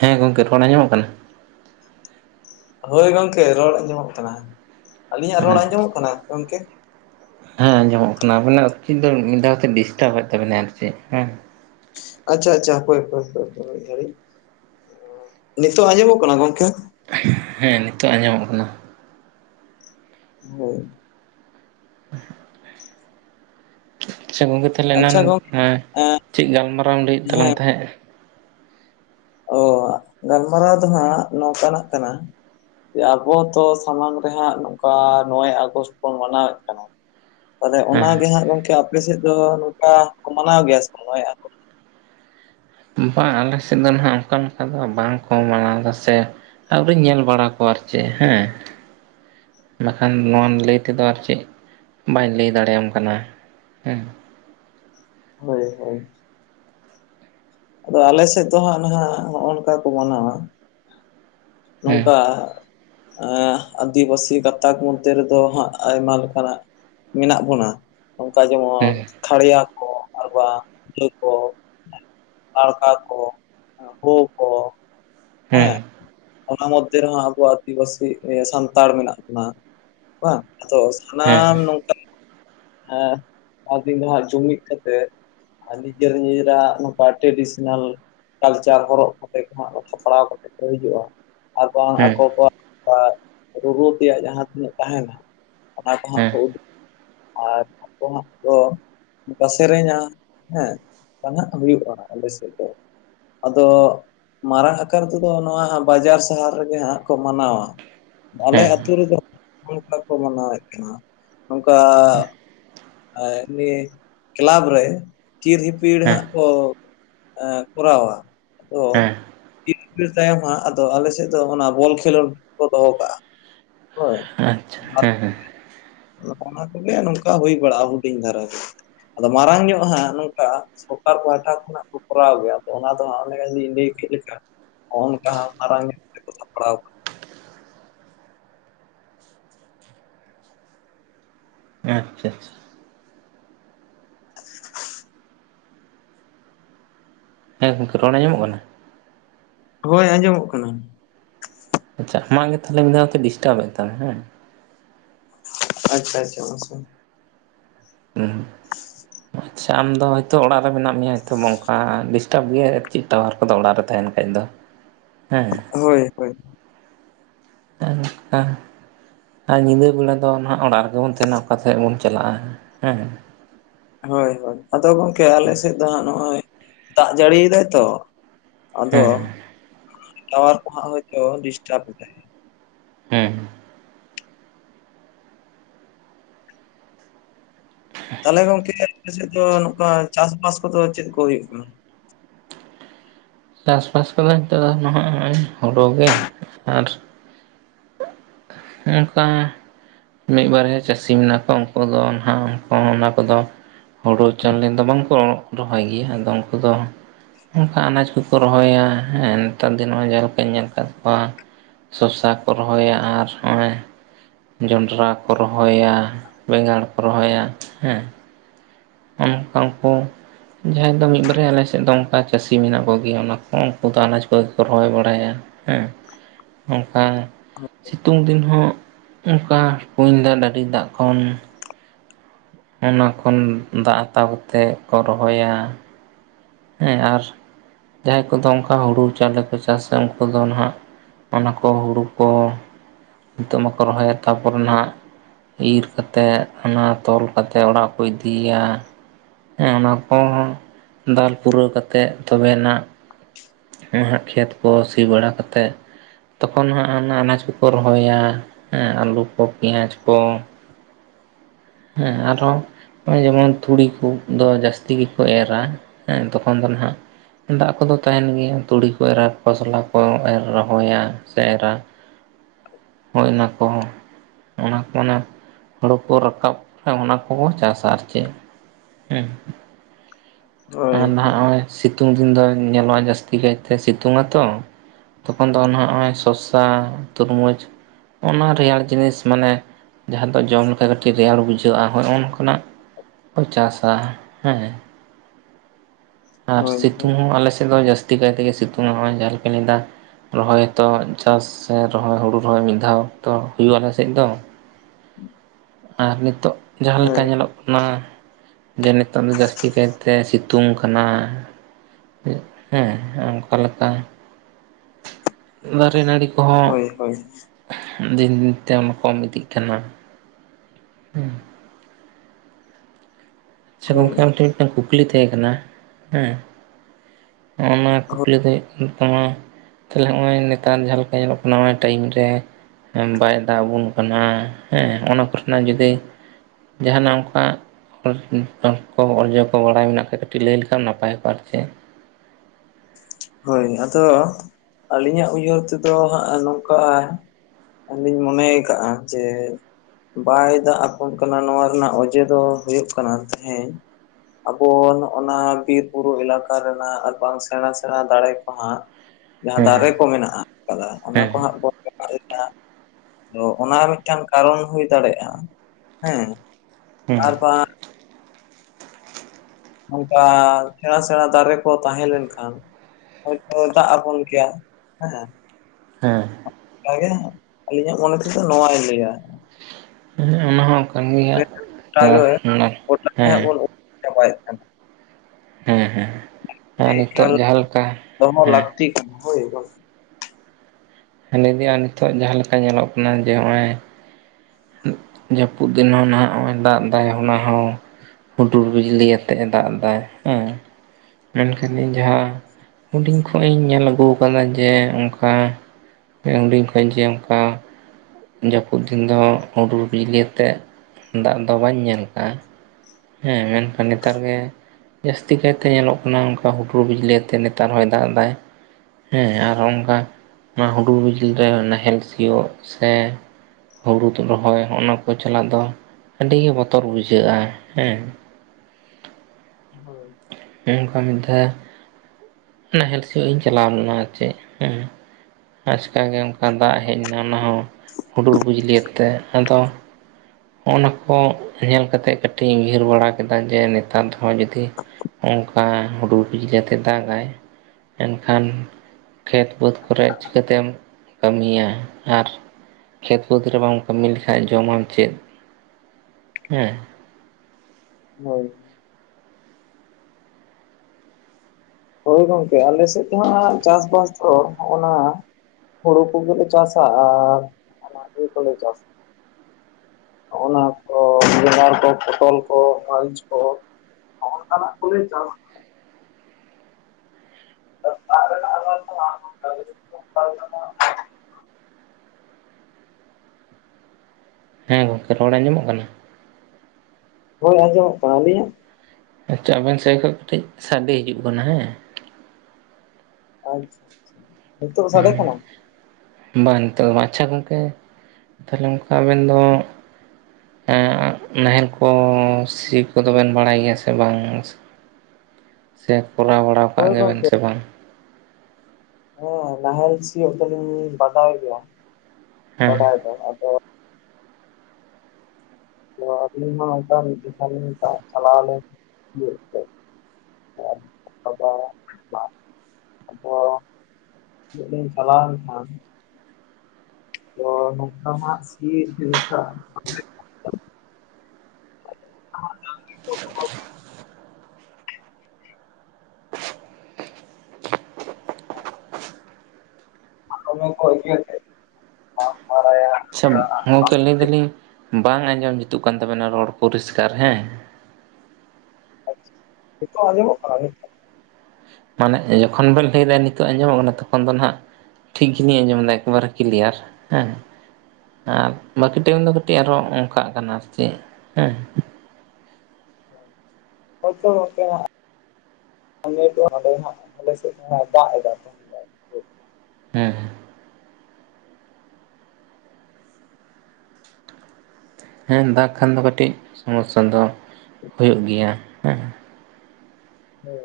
ᱦᱮᱸ ᱜᱚᱢᱠᱮ ᱯᱳᱚᱱ ᱟᱸᱡᱟᱢᱚᱜ ᱠᱟᱱᱟ᱾ ᱦᱳᱭ ᱜᱚᱝᱠᱮ ᱨᱚᱲ ᱟᱸᱡᱚᱢᱚᱜ ᱠᱟᱱᱟ, ᱟᱹᱞᱤᱧᱟᱜ ᱨᱚᱲ ᱦᱮᱸ ᱟᱸᱡᱚᱢᱚᱜ ᱠᱟᱱᱟ ᱜᱚᱢᱠᱮ? ᱦᱮᱸ ᱟᱸᱡᱚᱢᱚᱜ ᱠᱟᱱᱟ ᱟᱵᱤᱱᱟᱜ ᱟᱵᱤᱱᱟ ᱫᱚ ᱢᱤᱫ ᱫᱷᱟᱣᱛᱮ ᱰᱤᱥᱴᱟᱵᱮᱫ ᱛᱟᱵᱮᱱᱟ ᱟᱨᱪᱮ ᱦᱮᱸ᱾ ᱟᱪᱪᱷᱟ-ᱟᱪᱪᱷᱟ ᱦᱟᱯᱚᱭ ᱦᱚᱭ- ᱦᱚᱭ ᱢᱤᱫ ᱜᱷᱟᱹᱲᱤᱡ ᱱᱤᱛᱚᱜ ᱟᱸᱡᱚᱢᱚᱜ ᱠᱟᱱᱟ ᱜᱚᱝᱠᱮ? ᱦᱮᱸ ᱱᱤᱛᱚᱜ ᱟᱸᱡᱚᱢᱚᱜ ᱠᱟᱱᱟ᱾ ᱦᱚᱭ, [unintelligible] ᱟᱪᱪᱷᱟ ᱜᱚᱝᱠᱮ ᱛᱟᱦᱚᱞᱮ ᱮᱱᱟᱱ ᱟᱪᱪᱷᱟ ᱜᱚᱝᱠᱮ ᱪᱮᱫ ᱜᱟᱞᱢᱟᱨᱟᱣᱮᱢ ᱞᱟᱹᱭᱮᱫ ᱛᱟᱞᱟᱝ ᱦᱮᱸ ᱛᱟᱦᱮᱸᱫ? ᱚ ᱜᱟᱞᱢᱟᱨᱟᱣ ᱫᱚ ᱦᱟᱸᱜ ᱱᱚᱝᱠᱟᱱᱟᱜ ᱠᱟᱱᱟ ᱡᱮ ᱟᱵᱚ ᱛᱚ ᱥᱟᱢᱟᱝ ᱨᱮᱦᱟᱸᱜ ᱱᱚᱝᱠᱟ ᱱᱚᱭᱮ ᱟᱜᱚᱥᱴ ᱠᱚ ᱢᱟᱱᱟᱣᱮᱫ ᱠᱟᱱᱟ᱾ ᱛᱟᱦᱚᱞᱮ ᱚᱱᱟᱜᱮ ᱦᱮᱸ ᱦᱟᱸᱜ ᱜᱚᱝᱠᱮ ᱟᱯᱮ ᱥᱮᱫ ᱫᱚ ᱱᱚᱝᱠᱟ ᱠᱚ ᱢᱟᱱᱟᱣ ᱜᱮᱭᱟ ᱥᱮ ᱱᱚᱭ ᱟᱜ ᱵᱟᱝ ᱟᱞᱮ ᱥᱮᱫ ᱫᱚ ᱦᱟᱜ ᱚᱱᱠᱟ ᱞᱮᱠᱟ ᱫᱚ ᱵᱟᱝᱠᱚ ᱢᱟᱱᱟᱣᱫᱟ ᱥᱮ᱾ ᱟᱣᱨᱤᱧ ᱧᱮᱞ ᱵᱟᱲᱟ ᱠᱚᱣᱟ ᱟᱨ ᱪᱮᱜ ᱦᱮᱸ᱾ ᱵᱟᱠᱷᱟᱱ ᱱᱚᱣᱟ ᱞᱟᱹᱭ ᱛᱮᱫᱚ ᱟᱨ ᱪᱮᱜ᱾ ᱵᱟᱹᱧ ᱞᱟᱹᱭ ᱫᱟᱲᱮᱭᱟᱢ ᱠᱟᱱᱟ ᱦᱮᱸ। ᱦᱳᱭ ᱦᱳᱭ। ᱟᱫᱚ ᱟᱞᱮ ᱥᱮᱫ ᱫᱚ ᱦᱟᱸᱜ ᱱᱟᱦᱟᱜ ᱱᱚᱜᱼᱚ ᱱᱚᱝᱠᱟ ᱠᱚ ᱢᱟᱱᱟᱣᱟ। ᱦᱮᱸ ᱱᱚᱝᱠᱟ ᱮᱸ, ᱟᱹᱫᱤᱵᱟᱹᱥᱤ ᱜᱟᱛᱟᱠ ᱢᱚᱫᱽᱷᱮ ᱨᱮᱫᱚ, ᱦᱟᱸᱜ ᱟᱭᱢᱟ ᱞᱮᱠᱟᱱᱟᱜ। ᱢᱮᱱᱟᱜ ᱵᱚᱱᱟ ᱚᱱᱠᱟ ᱡᱮᱢᱚᱱ। ᱦᱮᱸ ᱠᱷᱟᱲᱭᱟ ᱠᱚ, ᱟᱨ ᱵᱟᱝ ᱤᱭᱟᱹ ᱠᱚ ᱞᱟᱲᱠᱟ ᱠᱚ ᱦᱳ ᱠᱚ ᱦᱮᱸ। ᱚᱱᱟ ᱢᱚᱫᱽᱫᱷᱮ ᱨᱮᱦᱚᱸ ᱟᱵᱚ ᱟᱹᱫᱤᱵᱟᱹᱥᱤ ᱥᱟᱱᱛᱟᱲ ᱢᱮᱱᱟᱜ ᱵᱚᱱᱟ ᱵᱟᱝ ᱟᱫᱚ। ᱦᱮᱸ ᱥᱟᱱᱟᱢ ᱱᱚᱝᱠᱟ ᱮᱸ, ᱥᱟᱨᱟᱫᱤᱱ ᱫᱚ ᱦᱟᱸᱜ, ᱡᱩᱢᱤᱫ ᱠᱟᱛᱮᱜ ᱟᱹᱰᱤ ᱜᱮ ᱧᱤᱨᱟ ᱱᱚᱝᱠᱟ ᱴᱮᱰᱤᱥᱚᱱᱟᱞ। ᱠᱟᱞᱪᱟᱨ ᱦᱚᱨᱚᱜ ᱠᱟᱛᱮ ᱜᱮ ᱦᱟᱸᱜ ᱥᱟᱯᱲᱟᱣ ᱠᱟᱛᱮ ᱠᱚ ᱦᱤᱡᱩᱜᱼᱟ ᱟᱨ ᱵᱟᱝ ᱦᱮᱸ ᱟᱠᱚ ᱠᱚᱣᱟᱜ। ᱵᱟ, ᱨᱩᱨᱩ ᱛᱮᱭᱟᱜ ᱡᱟᱦᱟᱸ ᱛᱤᱱᱟᱹᱜ ᱛᱟᱦᱮᱱᱟ, ᱚᱱᱟ ᱠᱚ ᱦᱟᱸᱜ ᱦᱮᱸ ᱠᱚ ᱩᱫᱩᱜ ᱟᱨ ᱟᱠᱚ ᱦᱟᱸᱜ ᱠᱚ ᱱᱚᱠᱟ ᱥᱮᱨᱮᱧᱟ ᱦᱮᱸ, ᱡᱟᱦᱱᱟᱜ ᱦᱳᱭᱩᱜᱼᱟ ᱟᱞᱮ ᱥᱮᱫ ᱫᱚ? ᱟᱫᱚ ᱢᱟᱨᱟᱝ ᱟᱠᱟᱨ ᱛᱮᱫᱚ, ᱱᱚᱶᱟ ᱵᱟᱡᱟᱨ ᱥᱟᱦᱟᱨ ᱨᱮᱜᱮ, ᱦᱟᱸᱜ ᱠᱚ ᱢᱟᱱᱟᱶᱼᱟ। ᱟᱞᱮ ᱦᱮᱸ ᱟᱹᱛᱳ ᱨᱮᱫᱚ ᱱᱚᱝᱠᱟ ᱠᱚ ᱢᱟᱱᱟᱣᱮᱜ ᱠᱟᱱᱟ ᱱᱚᱝᱠᱟ ᱟᱞᱮ ᱠᱞᱟᱵᱽ ᱨᱮ, ᱪᱤᱨ ᱦᱤᱯᱤᱲ ᱦᱮᱸ ᱦᱟᱸᱜ ᱠᱚ ᱮᱸ ᱠᱚᱨᱟᱣᱟ ᱦᱮᱸ ᱟᱫᱚ। ᱦᱮᱸ ᱜᱤᱫ ᱜᱨᱟᱹ ᱛᱟᱭᱚᱢ ᱦᱟᱸᱜ ᱟᱫᱚ ᱟᱞᱮᱥᱮᱫ ᱫᱚ ᱚᱱᱟ ᱵᱚᱞ ᱠᱷᱮᱞᱳᱰ ᱠᱚ ᱫᱚᱦᱚ ᱠᱟᱜᱼᱟ। ᱟᱪᱪᱷᱟ ᱦᱮᱸ ᱦᱮᱸ। ᱟ ᱚᱱᱟ ᱠᱚᱜᱮ ᱱᱚᱝᱠᱟ ᱦᱩᱭ ᱵᱟᱲᱟᱜᱼᱟ ᱦᱩᱰᱤᱧ ᱫᱷᱟᱨᱟ ᱜᱮ। ᱟᱫᱚ ᱢᱟᱨᱟᱝ ᱧᱚᱜ ᱦᱟᱸᱜ ᱱᱚᱝᱠᱟ। ᱥᱚᱨᱠᱟᱨ ᱯᱟᱦᱴᱟ ᱠᱷᱚᱱᱟᱜ ᱠᱚ ᱠᱚᱨᱟᱣ ᱫᱟ ᱚᱱᱟ ᱫᱚ ᱟᱞᱤᱧ ᱞᱤᱝ ᱞᱟ. ᱭ ᱠᱮᱫ ᱞᱮᱠᱟ। ᱚᱱᱠᱟ ᱦᱟᱜ ᱢᱟᱨᱟᱝ ᱧᱚᱜ, ᱛᱮᱠᱚ ᱥᱟᱯᱲᱟᱣ ᱟᱪᱪᱷᱟ ᱪᱷᱟ। ᱜᱚᱢᱠᱮ ᱨᱚᱲ ᱟᱸᱡᱚᱢᱚᱜ ᱠᱟᱱᱟ? ᱦᱳᱭ ᱟᱸᱡᱚᱢᱚᱜ ᱠᱟᱱᱟ ᱾ ᱟᱪᱪᱷᱟ ᱟᱢᱟᱜ ᱜᱮ ᱛᱟᱦᱚᱞᱮ ᱢᱤᱫ ᱫᱷᱟᱣ ᱛᱮ ᱰᱤᱥᱴᱟᱵ ᱮᱫ ᱛᱟᱢᱟ ᱦᱮᱸ ᱟᱪᱪᱷᱟ ᱟᱪᱪᱷᱟ ᱟᱪᱪᱷᱟ [unintelligible] ᱟᱪᱪᱷᱟ ᱟᱢᱫᱚ ᱦᱳᱭᱛᱳ ᱚᱲᱟᱜ ᱨᱮ ᱢᱮᱱᱟᱜ ᱢᱮᱭᱟ ᱛᱳ ᱱᱚᱝᱠᱟ ᱰᱤᱥᱴᱟᱵᱽ ᱜᱮᱭᱟ ᱟᱨ ᱪᱮᱫ ᱴᱟᱣᱟᱨ ᱠᱚᱫᱚ ᱚᱲᱟᱜ ᱨᱮ ᱛᱟᱸᱦᱮᱱ ᱠᱷᱟᱡ ᱫᱚ ᱦᱮᱸ ᱦᱳᱭ ᱦᱳᱭ [unintelligible] ᱟᱨ ᱧᱤᱫᱟᱹ ᱵᱮᱲᱟ ᱫᱚ ᱱᱟᱦᱟᱜ ᱚᱲᱟᱜ ᱨᱮᱜᱮ ᱵᱚᱱ ᱛᱟᱦᱮᱱᱟ ᱚᱠᱟ ᱥᱮᱫ ᱵᱚᱱ ᱪᱟᱞᱟᱜᱼᱟ ᱦᱮᱸ ᱦᱳᱭ ᱦᱳᱭ ᱟᱫᱚ ᱜᱚᱢᱠᱮ ᱟᱞᱮ ᱥᱮᱫ ᱫᱚ ᱱᱚᱜᱼᱚᱭ ᱫᱟᱜ ᱡᱟᱹᱲᱤᱭᱮᱫᱟᱭ ᱛᱚ ᱟᱫᱚ ᱦᱮᱸ ᱴᱟᱣᱟᱨ ᱠᱚᱸᱦᱟᱜ ᱦᱳᱭ ᱛᱚ ᱰᱤᱥᱴᱟᱯ ᱮᱫᱟᱭ᱾ ᱦᱮᱸ ᱛᱟᱦᱚᱞᱮ ᱜᱚᱝᱠᱮ ᱟᱯᱮᱥᱮᱫ ᱫᱚ ᱱᱚᱝᱠᱟ ᱪᱟᱥᱵᱟᱥ ᱠᱚᱫᱚ ᱪᱮᱫ ᱠᱚ ᱦᱩᱭᱩᱜ ᱠᱟᱱᱟ? ᱪᱟᱥᱵᱟᱥ ᱠᱚᱫᱚ ᱱᱤᱛᱚᱜ ᱫᱚ ᱱᱚᱜ ᱚᱭ ᱦᱩᱲᱩᱜ ᱜᱮ ᱟᱨ ᱚᱱᱠᱟ ᱢᱤᱫ ᱵᱟᱨᱭᱟ ᱪᱟᱹᱥᱤ ᱢᱮᱱᱟᱜ ᱠᱚᱣᱟ ᱩᱱᱠᱩ ᱫᱚ ᱱᱟᱦᱟᱜ ᱩᱱᱠᱩ ᱚᱱᱟ ᱠᱚᱫᱚ ᱦᱳᱲᱳ ᱪᱟᱣᱞᱮ ᱫᱚ ᱵᱟᱝᱠᱚ ᱨᱚᱦᱚᱭ ᱜᱮᱭᱟ ᱟᱫᱚ ᱩᱱᱠᱩ ᱫᱚ ᱚᱱᱠᱟ ᱟᱱᱟᱡᱽ ᱠᱚᱠᱚ ᱨᱚᱦᱚᱭᱟ ᱦᱮᱸ ᱱᱮᱛᱟᱨ ᱫᱤᱱ ᱡᱟ ᱡᱟ ᱞᱮᱠᱟᱧ ᱧᱮᱞ ᱟᱠᱟᱫ ᱛᱟᱠᱚᱣᱟ᱾ ᱥᱚᱥᱟ ᱠᱚ ᱨᱚᱦᱚᱭᱟ ᱟᱨ ᱱᱚᱜᱼᱚᱭ ᱡᱚᱸᱰᱨᱟ ᱠᱚ ᱨᱚᱦᱚᱭᱟ, ᱵᱮᱸᱜᱟᱲ ᱠᱚ ᱨᱚᱦᱚᱭᱟ ᱦᱮᱸ [unintelligible] ᱡᱟᱦᱟᱸᱭ ᱫᱚ ᱢᱤᱫ ᱵᱟᱨᱭᱟ ᱟᱞᱮᱥᱮᱫ ᱫᱚ ᱚᱱᱠᱟ ᱪᱟᱥᱤ ᱢᱮᱱᱟᱜ ᱠᱚᱜᱮᱭᱟ ᱚᱱᱟ ᱠᱚ ᱩᱱᱠᱩ ᱫᱚ ᱟᱱᱟᱡᱽ ᱠᱚ ᱜᱮᱠᱚ ᱨᱚᱦᱚᱭ ᱵᱟᱲᱟᱭᱟ᱾ ᱦᱮᱸ ᱚᱱᱠᱟ ᱥᱤᱛᱩᱝ ᱫᱤᱱ ᱦᱚᱸ ᱚᱱᱠᱟ ᱠᱩᱧ ᱫᱟᱜ ᱰᱟᱹᱰᱤ ᱫᱟᱜ ᱠᱷᱚᱱ ᱚᱱᱟ ᱠᱷᱚᱱ ᱫᱟᱜ ᱦᱟᱛᱟᱣ ᱠᱟᱛᱮ ᱠᱚ ᱨᱚᱦᱚᱭᱟ ᱦᱮᱸ ᱟᱨ ᱡᱟᱦᱟᱸᱭ ᱠᱚᱫᱚ ᱚᱱᱠᱟ ᱦᱩᱲᱩ ᱪᱟᱣᱞᱮ ᱠᱚ ᱪᱟᱥᱟ ᱩᱱᱠᱩ ᱫᱚ ᱱᱟᱜᱷ ᱚᱱᱟ ᱠᱚ ᱦᱩᱲᱩ ᱠᱚ ᱱᱤᱛᱚᱜ ᱢᱟᱠᱚ ᱨᱚᱦᱚᱭᱟ ᱛᱟᱯᱚᱨᱮ ᱱᱟᱜᱷ ᱤᱨ ᱠᱟᱛᱮᱫ ᱚᱱᱟ ᱛᱚᱞ ᱠᱟᱛᱮᱫ ᱚᱲᱟᱜ ᱠᱚ ᱤᱫᱤᱭᱟ᱾ ᱮᱸ ᱚᱱᱟ ᱠᱚᱦᱚᱸ ᱫᱟᱞ ᱯᱩᱨᱟᱹᱣ ᱠᱟᱛᱮᱫ ᱛᱚᱵᱮᱭᱱᱟ ᱱᱟᱦᱟᱜ ᱠᱷᱮᱛ ᱠᱚ ᱥᱤ ᱵᱟᱲᱟ ᱠᱟᱛᱮᱫ ᱛᱚᱠᱷᱚᱱ ᱦᱟᱸᱜ ᱚᱱᱟ ᱟᱱᱟᱡᱽ ᱠᱚᱠᱚ ᱨᱚᱦᱚᱭᱟ ᱦᱮᱸ ᱟᱹᱞᱩ ᱠᱚ ᱯᱮᱸᱭᱟᱡᱽ ᱠᱚ ᱦᱮᱸ ᱟᱨ ᱦᱚᱸ ᱱᱚᱜ ᱚᱭ ᱡᱮᱢᱚᱱ ᱛᱩᱲᱤ ᱠᱚᱫᱚ ᱡᱟᱹᱥᱛᱤ ᱜᱮᱠᱚ ᱮᱨᱟ ᱦᱮᱸ ᱛᱚᱠᱷᱚᱱ ᱫᱚ ᱱᱟᱜᱷ ᱫᱟᱜ ᱠᱚᱫᱚ ᱛᱟᱦᱮᱱ ᱜᱮᱭᱟ ᱛᱩᱲᱤ ᱠᱚ ᱮᱨᱟ ᱠᱷᱚᱥᱞᱟ ᱠᱚ ᱮᱨ ᱨᱚᱦᱚᱭᱟ ᱥᱮ ᱮᱨᱟ᱾ ᱦᱳᱭ ᱚᱱᱟ ᱠᱚᱦᱚᱸ ᱚᱱᱟ ᱚᱱᱟ ᱦᱳᱲᱳ ᱠᱚ ᱨᱟᱠᱟᱵ ᱚᱱᱟ ᱠᱚᱵᱚ ᱪᱟᱥᱟ ᱟᱨ ᱪᱮᱫ ᱦᱮᱸ ᱦᱳᱭ ᱟᱨ ᱱᱟᱦᱟᱜ ᱱᱚᱜᱚᱭ ᱥᱤᱛᱩᱝ ᱫᱤᱱ ᱫᱚ ᱧᱮᱞᱚᱜᱼᱟ ᱡᱟᱹᱥᱛᱤ ᱠᱟᱭᱛᱮ ᱥᱤᱛᱩᱝ ᱟᱛᱚ ᱛᱚᱠᱷᱚᱱ ᱫᱚ ᱱᱚᱜᱼᱚᱭ ᱥᱚᱥᱟ ᱛᱩᱨᱢᱩᱡᱽ, ᱚᱱᱟ ᱨᱮᱭᱟᱲ ᱡᱤᱱᱤᱥ ᱢᱟᱱᱮ ᱡᱟᱦᱟᱸ ᱫᱚ ᱡᱚᱢ ᱞᱮᱠᱷᱟᱡ ᱠᱟᱹᱴᱤᱡ ᱨᱮᱭᱟᱲ ᱵᱩᱡᱷᱟᱹᱜᱼᱟ ᱦᱚᱸᱜ ᱚ ᱱᱚᱝ ᱠᱟᱱᱟᱜᱷ ᱠᱚ ᱪᱟᱥᱟ ᱦᱮᱸ ᱟᱨ ᱦᱳᱭ ᱦᱳᱭ ᱥᱤᱛᱩᱝ ᱦᱚᱸ ᱟᱞᱮ ᱥᱮᱫ ᱫᱚ ᱡᱟᱹᱥᱛᱤ ᱠᱟᱭ ᱛᱮᱜᱮ ᱥᱤᱛᱩᱝ-ᱟ ᱱᱚᱜᱼ ᱚᱭ ᱡᱟᱸᱦᱟ ᱞᱮᱠᱟ ᱨᱚᱦᱚᱭ ᱛᱚ ᱪᱟᱥ ᱥᱮ ᱨᱚᱦᱚᱭ ᱦᱩᱲᱩ ᱨᱚᱦᱚᱭ ᱢᱤᱫ ᱫᱷᱟᱣ ᱛᱚ ᱦᱩᱭᱩᱜᱼᱟ ᱟᱞᱮᱥᱮᱫ ᱫᱚ ᱟᱨ ᱱᱤᱛᱚᱜ ᱡᱟᱦᱟᱸ ᱞᱮᱠᱟ ᱦᱳᱭ ᱧᱮᱞᱚᱜ ᱠᱟᱱᱟ ᱡᱮ ᱱᱮᱛᱟᱨ ᱫᱚ ᱡᱟᱹᱥᱛᱤ ᱠᱟᱭᱛᱮ ᱥᱤᱛᱩᱝ ᱠᱟᱱᱟ ᱦᱮᱸ ᱚᱱᱠᱟ ᱞᱮᱠᱟ ᱫᱟᱨᱮ ᱱᱟᱲᱤ ᱠᱚᱦᱚᱸ ᱦᱳᱭ ᱦᱳᱭ ᱫᱤᱱ ᱫᱤᱱ ᱛᱮ ᱚᱱᱟ ᱠᱚᱢ ᱤᱫᱤᱜ ᱠᱟᱱᱟ [unintelligible] ᱟᱪᱷᱟ ᱜᱚᱢᱠᱮ ᱟᱢ ᱴᱮᱱ ᱢᱤᱫᱴᱟᱝ ᱠᱩᱠᱞᱤ ᱛᱟᱦᱮᱸ ᱠᱟᱱᱟ ᱦᱮᱸ? ᱚᱱᱟ ᱦᱳᱭ ᱠᱩᱠᱞᱤ ᱫᱚ ᱦᱩᱭᱩᱜ ᱠᱟᱱᱟ ᱛᱟᱦᱚᱞᱮ ᱱᱚᱜᱼᱚᱭ ᱱᱮᱛᱟᱨ ᱡᱟᱦᱟᱸ ᱞᱮᱠᱟ ᱧᱮᱞᱚᱜ ᱠᱟᱱᱟ ᱴᱟᱭᱤᱢ ᱨᱮ ᱵᱟᱭ ᱫᱟᱜ ᱟᱵᱚᱱ ᱠᱟᱱᱟ ᱦᱮᱸ ᱚᱱᱟ ᱠᱚᱨᱮᱱᱟᱜ ᱡᱩᱫᱤ ᱡᱟᱦᱟᱱᱟᱜ ᱚᱱᱠᱟ ᱠᱚ ᱚᱨᱡᱚ ᱠᱚ ᱵᱟᱲᱟᱭ ᱢᱮᱱᱟᱜ ᱠᱷᱟᱡ ᱠᱟᱹᱴᱤᱡ ᱞᱟᱹᱭ ᱞᱮᱠᱷᱟᱱ ᱱᱟᱯᱟᱭ ᱠᱚᱼᱟ ᱟᱨ ᱪᱮᱫ? ᱦᱳᱭ ᱟᱫᱚ ᱟᱹᱞᱤᱧᱟᱜ ᱩᱭᱦᱟᱹᱨ ᱛᱮᱫᱚ ᱦᱟᱸᱜ ᱱᱚᱝᱠᱟ ᱟᱹᱞᱤᱧ ᱢᱚᱱᱮᱭ ᱠᱟᱜᱼᱟ ᱡᱮ ᱵᱟᱭ ᱫᱟᱜ ᱟᱠᱚᱢ ᱠᱟᱱᱟ ᱱᱚᱣᱟ ᱨᱮᱱᱟᱜ ᱚᱡᱮ ᱫᱚ ᱦᱩᱭᱩᱜ ᱠᱟᱱᱟ ᱛᱮᱦᱮᱧ ᱟᱵᱚ ᱱᱚᱜᱱᱟ ᱵᱤᱨ ᱵᱩᱨᱩ ᱮᱞᱟᱠᱟ ᱨᱮᱱᱟᱜ ᱟᱨ ᱵᱟᱝᱟᱝ ᱥᱮᱬᱟ ᱥᱮᱬᱟ ᱫᱟᱨᱮ ᱠᱚ ᱦᱟᱸᱜ ᱡᱟᱦᱟᱸ ᱦᱮᱸ ᱫᱟᱨᱮ ᱠᱚ ᱢᱮᱱᱟᱜ ᱟᱠᱟᱫᱟ ᱚᱱᱟ ᱦᱮᱸ ᱠᱚ ᱦᱟᱸᱜ ᱵᱚᱱ [unintelligible] ᱟᱫᱚ ᱚᱱᱟ ᱢᱤᱫᱴᱟᱝ ᱠᱟᱨᱚᱱ ᱦᱩᱭ ᱫᱟᱲᱮᱭᱟᱜᱼᱟ ᱦᱮᱸ ᱦᱮᱸ ᱟᱨ ᱵᱟᱝ ᱚᱱᱠᱟ ᱥᱮᱬᱟ ᱥᱮᱬᱟ ᱫᱟᱨᱮ ᱠᱚ ᱛᱟᱦᱮᱸ ᱞᱮᱱᱠᱷᱟᱱ ᱦᱚᱭᱛᱚ ᱫᱟᱜ ᱟᱵᱚᱱ ᱠᱮᱭᱟ ᱦᱮᱸ ᱦᱮᱸ ᱚᱱᱟᱜᱮ ᱟᱹᱞᱤᱧᱟᱜ ᱢᱚᱱᱮ ᱛᱮᱫᱚ ᱱᱚᱣᱟᱭ ᱞᱟᱹᱭᱟ ᱦᱮᱸ ᱚᱱᱟ ᱦᱚᱸ ᱠᱟᱱ ᱜᱮ ᱜᱮᱭᱟ ᱦᱮᱸ ᱜᱚᱴᱟᱜᱮ ᱦᱮᱸ ᱦᱟᱸᱜ ᱵᱚᱱ ᱪᱟᱵᱟᱭᱮᱫ ᱠᱟᱱᱟ [unintelligible] ᱦᱮᱸ ᱦᱮᱸ ᱜᱮ ᱟᱨ ᱱᱤᱛᱚᱜ ᱮᱠᱟᱞ ᱡᱟᱦᱟᱸ ᱞᱮᱠᱟ ᱫᱚᱦᱚ ᱞᱟ. ᱜᱛᱤ ᱠᱟᱱᱟ ᱦᱚᱭ ᱦᱮ ᱱᱤᱫᱮᱼᱟ ᱱᱤᱛᱚᱜ ᱡᱟᱦᱟᱸ ᱞᱮᱠᱟ ᱧᱮᱞᱚᱜ ᱠᱟᱱᱟ ᱡᱮ ᱱᱚᱜᱼᱚᱭ ᱡᱟᱹᱯᱩᱫ ᱫᱤᱱ ᱦᱚᱸ ᱱᱟᱦᱟᱜ ᱱᱚᱜᱼᱚᱭ ᱫᱟᱜ ᱫᱟᱭ ᱚᱱᱟ ᱦᱚᱸ ᱦᱩᱰᱩᱨ ᱵᱤᱡᱽᱞᱤ ᱟᱛᱮᱜ ᱮ ᱫᱟᱜ ᱮᱫᱟ ᱦᱮᱸ ᱢᱮᱱᱠᱷᱟᱱ ᱤᱧ ᱡᱟᱦᱟᱸ ᱦᱩᱰᱤᱧ ᱠᱷᱚᱱ ᱤᱧ ᱧᱮᱞ ᱟᱹᱜᱩ ᱟᱠᱟᱫᱟ ᱡᱮ ᱚᱱᱠᱟ ᱤᱝᱨᱤᱢ ᱠᱷᱚᱱᱚᱡᱧ ᱡᱚᱢᱠᱟᱼᱟ [unintelligible] ᱡᱟᱹᱯᱩᱫ ᱫᱤᱱ ᱫᱚ ᱦᱩᱰᱩᱨ ᱵᱤᱡᱽᱞᱤ ᱟᱛᱮᱮᱫ ᱫᱟᱜ ᱫᱚ ᱵᱟᱹᱧ ᱧᱮᱞ ᱟᱠᱟᱟᱜᱼᱟ᱾ ᱦᱮᱸ ᱢᱮᱱᱠᱷᱟᱱ ᱱᱮᱛᱟᱨ ᱜᱮ ᱡᱟᱹᱥᱛᱤ ᱠᱟᱭᱛᱮ ᱧᱮᱞᱚᱜ ᱠᱟᱱᱟ ᱚᱱᱠᱟ ᱦᱩᱰᱨ ᱵᱤᱡᱽᱞᱤᱛᱮ ᱱᱮᱛᱟᱨ ᱦᱚᱭ ᱫᱟᱜ ᱮᱫᱟᱭ ᱦᱮᱸ ᱟᱨ ᱚᱱᱠᱟ ᱚᱱᱟ ᱦᱩᱰᱩ ᱵᱤᱡᱽᱞᱤ ᱨᱮ ᱱᱟᱦᱮᱞ ᱥᱤᱭᱳᱜ ᱥᱮ ᱦᱩᱲᱩ ᱨᱚᱦᱚᱭ ᱚᱱᱟ ᱠᱚ ᱪᱟᱞᱟᱜ ᱫᱚ ᱟᱹᱰᱤᱜᱮ ᱵᱚᱛᱚᱨ ᱵᱩᱡᱷᱟᱹᱜᱼᱟ ᱦᱮᱸ᱾ ᱦᱳᱭ ᱾ ᱚᱱᱠᱟ ᱢᱤᱫ ᱫᱷᱟᱣ ᱱᱟᱦᱮᱞ ᱥᱤᱭᱩᱜ ᱤᱧ ᱪᱟᱞᱟᱣ ᱞᱮᱱᱟ ᱪᱮᱫ ᱦᱮᱸ ᱟᱪᱠᱮ ᱚᱱᱠᱟ ᱫᱟᱜ ᱦᱮᱡ ᱮᱱᱟ ᱚᱱᱟ ᱦᱚᱸ ᱦᱩᱰᱩᱨ ᱵᱩᱡᱽ ᱞᱤᱭ ᱛᱮ ᱟᱫᱚ ᱦᱚᱸᱜᱼ ᱱᱟ ᱠᱚ ᱧᱮᱞ ᱠᱟᱛᱮᱜ ᱠᱟᱹᱴᱤᱡ ᱤᱧ ᱩᱭᱦᱟᱹᱨ ᱵᱟᱲᱟ ᱠᱮᱫᱟ ᱡᱮ ᱱᱮᱛᱟᱨ ᱫᱚ ᱡᱩᱫᱤ ᱚᱱᱠᱟ ᱦᱩᱰᱩᱨ-ᱵᱤᱡᱽᱞᱤᱛᱮ ᱫᱟᱜᱟᱭ ᱢᱮᱱᱠᱷᱟᱱ ᱠᱷᱮᱛ ᱵᱟᱹᱫᱽ ᱠᱚᱨᱮ ᱪᱤᱠᱟᱹᱛᱮᱢ ᱠᱟᱹᱢᱤᱭᱟ ᱟᱨ ᱠᱷᱮᱛ ᱵᱷᱚᱛ ᱨᱮ ᱵᱟᱢ ᱠᱟᱹᱢᱤ ᱞᱮᱠᱷᱟᱱᱡ ᱡᱚᱢᱟᱢ ᱪᱮᱫ? ᱦᱮᱸ ᱦᱳᱭ ᱾ ᱦᱚᱳᱭ ᱜᱚᱝᱠᱮ ᱟᱞᱮ ᱥᱮᱫ ᱫᱚ ᱦᱟᱜ ᱪᱟᱥᱵᱟᱥ ᱠᱚ ᱚᱱᱟ ᱦᱩᱲᱩ ᱠᱚᱜᱮᱞᱮ ᱪᱟᱥᱟ ᱟᱨ ᱟᱤᱭᱟᱹ ᱠᱚᱞᱮ ᱪᱟᱥᱟ ᱚᱱᱟ ᱠᱚ ᱵᱮᱜᱟᱲ ᱠᱚ, ᱯᱚᱴᱚᱞ ᱠᱚ, ᱢᱟᱹᱨᱤᱪ ᱠᱚ, ᱚᱱᱠᱟᱱᱟᱜ ᱠᱚᱞᱮ ᱪᱟᱥᱼᱟ᱾ ᱫᱟᱜ ᱨᱮᱭᱟᱜ ᱚᱵᱷᱟᱵ [unintelligible] ᱦᱮᱸ ᱜᱚᱝᱠᱮ ᱨᱚᱲ ᱟᱸ ᱧᱟᱢᱚᱜ ᱠᱟᱱᱟ ᱾ ᱦᱳᱭ ᱟᱸᱡᱚᱢᱚᱜ ᱠᱟᱱᱟ ᱩᱱᱤᱭᱟᱜ ᱟᱪᱷᱟ ᱟᱵᱮᱱ ᱥᱮᱫ ᱠᱷᱚᱱᱚᱡ ᱠᱟᱹᱴᱤᱡ ᱥᱟᱰᱮ ᱦᱤᱡᱩᱜ ᱠᱟᱱᱟ ᱦᱮᱸ ᱟᱪᱷᱟ ᱟᱪᱷᱟ ᱱᱤᱛᱚᱜ ᱥᱟᱰᱮ ᱠᱟᱱᱟ ᱾ ᱵᱟᱝ ᱱᱤᱛᱚᱜ ᱫᱚ ᱵᱟᱝ ᱟᱪᱷᱟ ᱜᱚᱢᱠᱮ ᱛᱟᱦᱚᱞᱮ ᱚᱱᱠᱟ ᱟᱵᱮᱱ ᱫᱚ ᱱᱟᱦᱮᱞ ᱠᱚ ᱥᱤ ᱠᱚᱫᱚ ᱵᱮᱮᱱ ᱵᱟᱲᱟᱭ ᱜᱮᱭᱟ ᱥᱮ ᱵᱟᱝ? ᱥᱮ ᱠᱚᱨᱟᱣ ᱵᱟᱲᱟ ᱠᱟᱜ ᱦᱳᱭ ᱜᱮᱵᱮᱱ ᱜᱚᱝᱠᱮ ᱥᱮ ᱵᱟᱝ? ᱦᱮᱸ ᱱᱟᱦᱮᱞ ᱥᱤᱭᱳᱜ ᱫᱚᱞᱤᱧ ᱵᱟᱰᱟᱭ ᱜᱮᱭᱟ ᱦᱮᱸ ᱵᱟᱰᱟᱭ ᱫᱚ ᱾ ᱠᱟ ᱪᱟᱣ [unintelligible] ᱟᱫᱚ ᱟ [unintelligible] ᱢᱤᱫ ᱫᱷᱟᱹᱧ ᱪᱟᱞᱟᱣ ᱞᱮᱱᱟ ᱛᱚ ᱱᱚᱝᱠᱟ ᱢᱟ ᱥᱤᱭᱮ ᱜᱮᱭᱟ ᱦᱟᱸᱜ ᱟᱠᱚ ᱢᱟᱠᱚ ᱜᱮᱫ ᱮᱫ [unintelligible] ᱟᱪᱪᱷᱟ ᱜᱚᱝᱠᱮ ᱞᱟᱹᱭ ᱫᱟᱹᱞᱤᱧ ᱵᱟᱝ ᱟᱸᱡᱚᱢ ᱡᱩᱛᱚᱜ ᱠᱟᱱ ᱛᱟᱵᱮᱱᱟ ᱨᱚᱲ ᱯᱚᱨᱤᱥᱠᱟᱨ ᱦᱮᱸ ᱱᱤᱛᱚᱜ ᱟᱸᱡᱚᱢᱚᱜ ᱠᱟᱱᱟ ᱠᱤ ᱢᱟᱱᱮ ᱡᱚᱠᱷᱚᱱ ᱵᱮᱱ ᱞᱟᱹᱭ ᱫᱟ ᱱᱤᱛᱚᱜ ᱟᱸᱡᱚᱢᱚᱜ ᱠᱟᱱᱟ ᱛᱚᱠᱷᱚᱱ ᱫᱚ ᱦᱟᱸᱜ ᱴᱷᱤᱠ ᱜᱮᱞᱤᱧ ᱟᱸᱡᱚᱢ ᱮᱫᱟ ᱮᱠᱵᱟᱨᱮ ᱠᱞᱤᱭᱟᱨ ᱦᱮᱸ᱾ ᱟᱨ ᱵᱟᱠᱤ ᱴᱟᱭᱤᱢ ᱫᱚ ᱠᱟᱹᱴᱤᱡ ᱟᱨᱦᱚᱸ ᱚᱱᱠᱟᱜ ᱠᱟᱱᱟ ᱟᱨ ᱪᱮᱫ ᱦᱮᱸ ᱦᱳᱭ ᱛᱚ ᱜᱚᱝᱠᱮ ᱢᱟ ᱦᱟᱸᱜ ᱱᱤᱛᱚᱜ ᱱᱚᱰᱮ ᱦᱟᱸᱜ ᱟᱞᱮ ᱥᱮᱫ ᱢᱟᱭ ᱫᱟᱜ ᱮᱫᱟ ᱛᱟᱦᱮᱸ ᱦᱮᱸ ᱦᱮᱸ ᱫᱟᱜ ᱠᱷᱟᱱ ᱫᱚ ᱠᱟᱹᱴᱤᱡ ᱥᱚᱢᱚᱥᱥᱟ ᱫᱚ ᱦᱩᱭᱩᱜ ᱜᱮᱭᱟ ᱦᱮᱸ ᱦᱳᱭ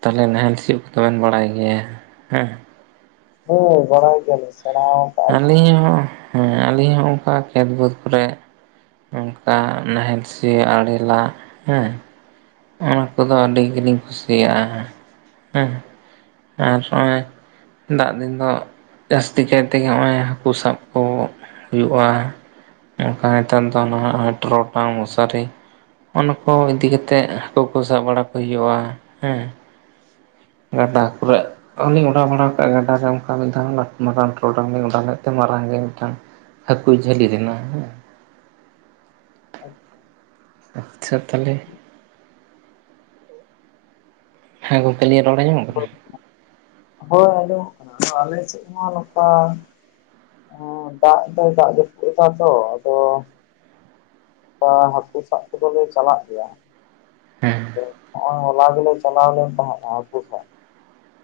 ᱛᱟᱦᱚᱞᱮ ᱱᱟᱦᱮᱞ ᱥᱤᱭᱩᱜ ᱠᱚᱵᱮᱱ ᱵᱟᱲᱟᱭ ᱜᱮᱭᱟ ᱦᱮᱸ ᱦᱳᱭ ᱵᱟᱲᱟᱭ ᱜᱮᱭᱟ ᱞᱤᱧ ᱥᱮᱲᱟᱣ ᱟᱹᱞᱤᱧ ᱦᱚᱸ ᱦᱮᱸ ᱟᱹᱞᱤᱧ ᱦᱚᱸ ᱚᱱᱠᱟ ᱠᱷᱮᱛ ᱵᱟᱹᱫᱽ ᱠᱚᱨᱮ ᱚᱱᱠᱟ ᱱᱟᱦᱮᱞ ᱥᱤᱭᱚᱜ ᱟᱲᱮ ᱞᱟᱜ ᱦᱮᱸ ᱚᱱᱟ ᱠᱚᱫᱚ ᱟᱹᱰᱤ ᱜᱮᱞᱤᱧ ᱠᱩᱥᱤᱭᱟᱜᱼᱟ ᱦᱮᱸ ᱟᱨ ᱱᱚᱜᱼᱚᱭ ᱫᱟᱜ ᱫᱤᱱ ᱫᱚ ᱡᱟᱹᱥᱛᱤ ᱠᱟᱭ ᱛᱮ ᱱᱚᱜᱼᱚᱭ ᱦᱟᱹᱠᱩ ᱥᱟᱵ ᱠᱚ ᱦᱩᱭᱩᱜᱼᱟ ᱚᱱᱠᱟ ᱱᱮᱛᱟᱨ ᱫᱚ ᱱᱚ ᱦᱟᱜ ᱴᱚᱨᱚᱰᱟᱝ ᱢᱚᱥᱟᱨᱤ ᱚᱱᱟ ᱠᱚ ᱤᱫᱤ ᱠᱟᱛᱮ ᱛᱮᱜ ᱦᱟᱹᱠᱩ ᱠᱚ ᱥᱟᱵ ᱵᱟᱲᱟ ᱠᱚ ᱦᱩᱭᱩᱜᱼᱟ ᱦᱮᱸ ᱜᱟᱰᱟ ᱠᱚᱨᱮ ᱟᱨᱞᱤᱧ ᱚᱰᱟᱣ ᱵᱟᱲᱟ ᱠᱟᱜᱼᱟ ᱜᱟᱰᱟᱨᱮ ᱚᱱᱠᱟ ᱢᱤᱫ ᱫᱷᱟᱣ ᱢᱟᱨᱟᱝ ᱴᱚᱨᱚᱰᱟᱝ ᱞᱤᱧ ᱚᱰᱟᱣ ᱞᱮᱫ ᱛᱮ ᱢᱟᱨᱟᱝ ᱜᱮ ᱢᱤᱫᱴᱟᱝ ᱦᱟᱹᱠᱩᱭ ᱡᱷᱟᱹᱞᱤ ᱞᱮᱱᱟ ᱦᱮᱸ ᱟᱪᱪᱷᱟ ᱟᱪᱪᱷᱟ ᱛᱟᱦᱚᱞᱮ ᱦᱮᱸ ᱜᱚᱝᱠᱮ ᱟᱹᱞᱤᱧᱟ ᱨᱚᱲ ᱟᱸᱡᱚᱢᱚᱜ ᱠᱟᱱᱟ ᱦᱳᱭ ᱟᱸᱡᱚᱢᱚᱜ ᱠᱟᱱᱟ ᱟᱫᱚ ᱟᱞᱮ ᱥᱮᱫ ᱢᱟ ᱱᱚᱝᱠᱟ ᱦᱮᱸ ᱫᱟᱜ ᱫᱚᱭ ᱫᱟᱜ ᱡᱟᱹᱯᱩᱫ ᱫᱟ ᱛᱚ ᱟᱫᱚ ᱦᱮᱸ ᱦᱟᱹᱠᱩ ᱥᱟᱵ ᱠᱚᱫᱚ ᱞᱮ ᱪᱟᱞᱟᱜ ᱜᱮᱭᱟ ᱾ ᱦᱮᱸ ᱾ ᱞᱟᱹᱭ ᱫᱟᱹᱧ ᱱᱚᱜᱼᱚᱭ ᱦᱚᱞᱟ ᱜᱮᱞᱮ ᱪᱟᱞᱟᱣ ᱞᱮᱱ ᱛᱟᱦᱮᱸ ᱦᱟᱸᱜ ᱦᱟᱹᱠᱩ ᱠᱚ᱾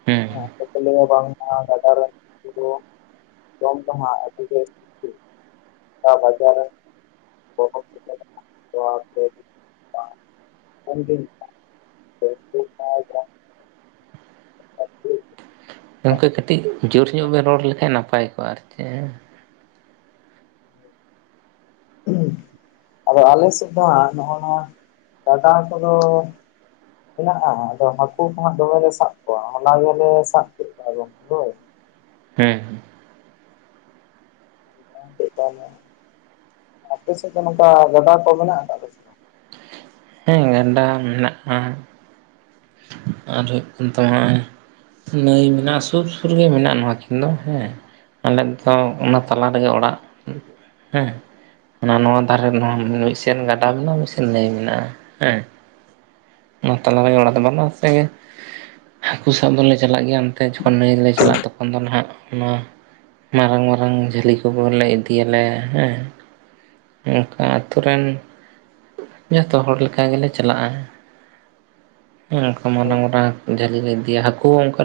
ᱦᱮᱸ ᱦᱮᱸᱪᱮᱠ ᱠᱚ ᱞᱟᱹᱭᱟ ᱵᱟᱝ ᱢᱟ ᱜᱟᱰᱟᱨᱮᱱ ᱦᱟᱹᱠᱩ ᱡᱚᱢ ᱛᱮᱦᱚᱸ ᱟᱹᱰᱤ ᱜᱮ ᱥᱤᱵᱤᱞ ᱟᱨ ᱵᱟᱡᱟᱨ ᱨᱮᱱ [unintelligible] [inaudible] ᱜᱚᱝᱠᱮ ᱠᱟᱹᱴᱤᱡ ᱡᱳᱨ ᱧᱚᱜ ᱵᱮᱱ ᱨᱚᱲ ᱞᱮᱠᱷᱟᱡ ᱱᱟᱯᱟᱭ ᱠᱚᱜᱼᱟ ᱟᱨ ᱪᱮᱫ ᱦᱮᱸ ᱟᱫᱚ ᱟᱞᱮ ᱥᱮᱫ ᱫᱚ ᱦᱟᱸᱜ ᱱᱚᱜᱼᱚᱭ ᱱᱟ ᱜᱟᱰᱟ ᱠᱚᱫᱚ ᱢᱮᱱᱟᱜᱼᱟ ᱟᱫᱚ ᱦᱟᱹᱠᱩ ᱠᱚ ᱦᱟᱸᱜ ᱫᱚᱢᱮ ᱞᱮ ᱥᱟᱵ ᱠᱚᱣᱟ ᱦᱚᱞᱟ ᱜᱮᱞᱮ ᱥᱟᱵ ᱠᱮᱫ ᱠᱚᱣᱟ ᱜᱚᱝᱠᱮ ᱦᱳᱭ ᱦᱮᱸ ᱦᱮᱸᱪᱮᱫ ᱠᱟ ᱧᱚᱜ ᱮ ᱟᱯᱮ ᱥᱮᱫ ᱫᱚ ᱱᱚᱝᱠᱟ ᱜᱟᱰᱟ ᱠᱚ ᱢᱮᱱᱟᱜᱼᱟ ᱟᱠᱟᱫᱟ ᱥᱮ? ᱵᱟᱝ? ᱦᱮᱸ ᱜᱟᱰᱟ ᱢᱮᱱᱟᱜᱼᱟ ᱾ ᱟᱨ ᱫᱚᱣᱟᱭ ᱱᱟᱹᱭ ᱢᱮᱱᱟᱜᱼᱟ ᱥᱩᱨ ᱥᱩᱨ ᱜᱮ ᱢᱮᱱᱟᱜᱼᱟ ᱱᱚᱣᱟ ᱠᱤᱱ ᱫᱚ ᱦᱮᱸ᱾ ᱟᱞᱮ ᱫᱚ ᱚᱱᱟ ᱛᱟᱞᱟ ᱨᱮᱜᱮ ᱚᱲᱟᱜ ᱦᱮᱸ᱾ ᱚᱱᱟ ᱱᱚᱣᱟ ᱫᱷᱟᱨᱮ ᱱᱚᱣᱟ ᱢᱤᱫᱥᱮᱱ ᱜᱟᱰᱟ ᱢᱮᱱᱟᱜᱼᱟ ᱢᱤᱫᱥᱮᱱ ᱱᱟᱹᱭ ᱢᱮᱱᱟᱜᱼᱟ ᱦᱮᱸ ᱚᱱᱟ ᱛᱟᱞᱟ ᱨᱮ ᱚᱲᱟᱜ ᱫᱚ ᱵᱟᱱᱩᱜᱼᱟ ᱛᱮᱜᱮ ᱦᱟᱹᱠᱩ ᱥᱟᱵ ᱫᱚᱞᱮ ᱪᱟᱞᱟᱜ ᱜᱮᱭᱟ ᱚᱱᱛᱮ ᱡᱷᱚ ᱱᱟᱹᱭ ᱞᱮ ᱪᱟᱞᱟᱜ ᱛᱚᱠᱷᱚᱱ ᱫᱚ ᱱᱟᱦᱟᱜ ᱱᱚᱱᱟ ᱢᱟᱨᱟᱝ ᱢᱟᱨᱟᱝ ᱡᱷᱟᱹᱞᱤ ᱠᱚᱦᱚ ᱞᱮ ᱤᱫᱤᱭᱟᱞᱮ ᱦᱮᱸ᱾ ᱚᱱᱠᱟ ᱟᱹᱛᱷᱩ ᱨᱮᱱ ᱡᱚᱛᱚ ᱦᱚᱲ ᱞᱮᱠᱟ ᱜᱮᱞᱮ ᱪᱟᱞᱟᱜᱼᱟ᱾ ᱦᱮᱸ ᱚᱱᱠᱟ ᱢᱚᱸᱴᱟ ᱢᱚᱸᱴᱟ ᱡᱷᱟᱹᱞᱤ ᱞᱮ ᱤᱫᱤᱭᱟ ᱦᱟᱹᱠᱩ ᱦᱚᱸ ᱚᱱᱠᱟ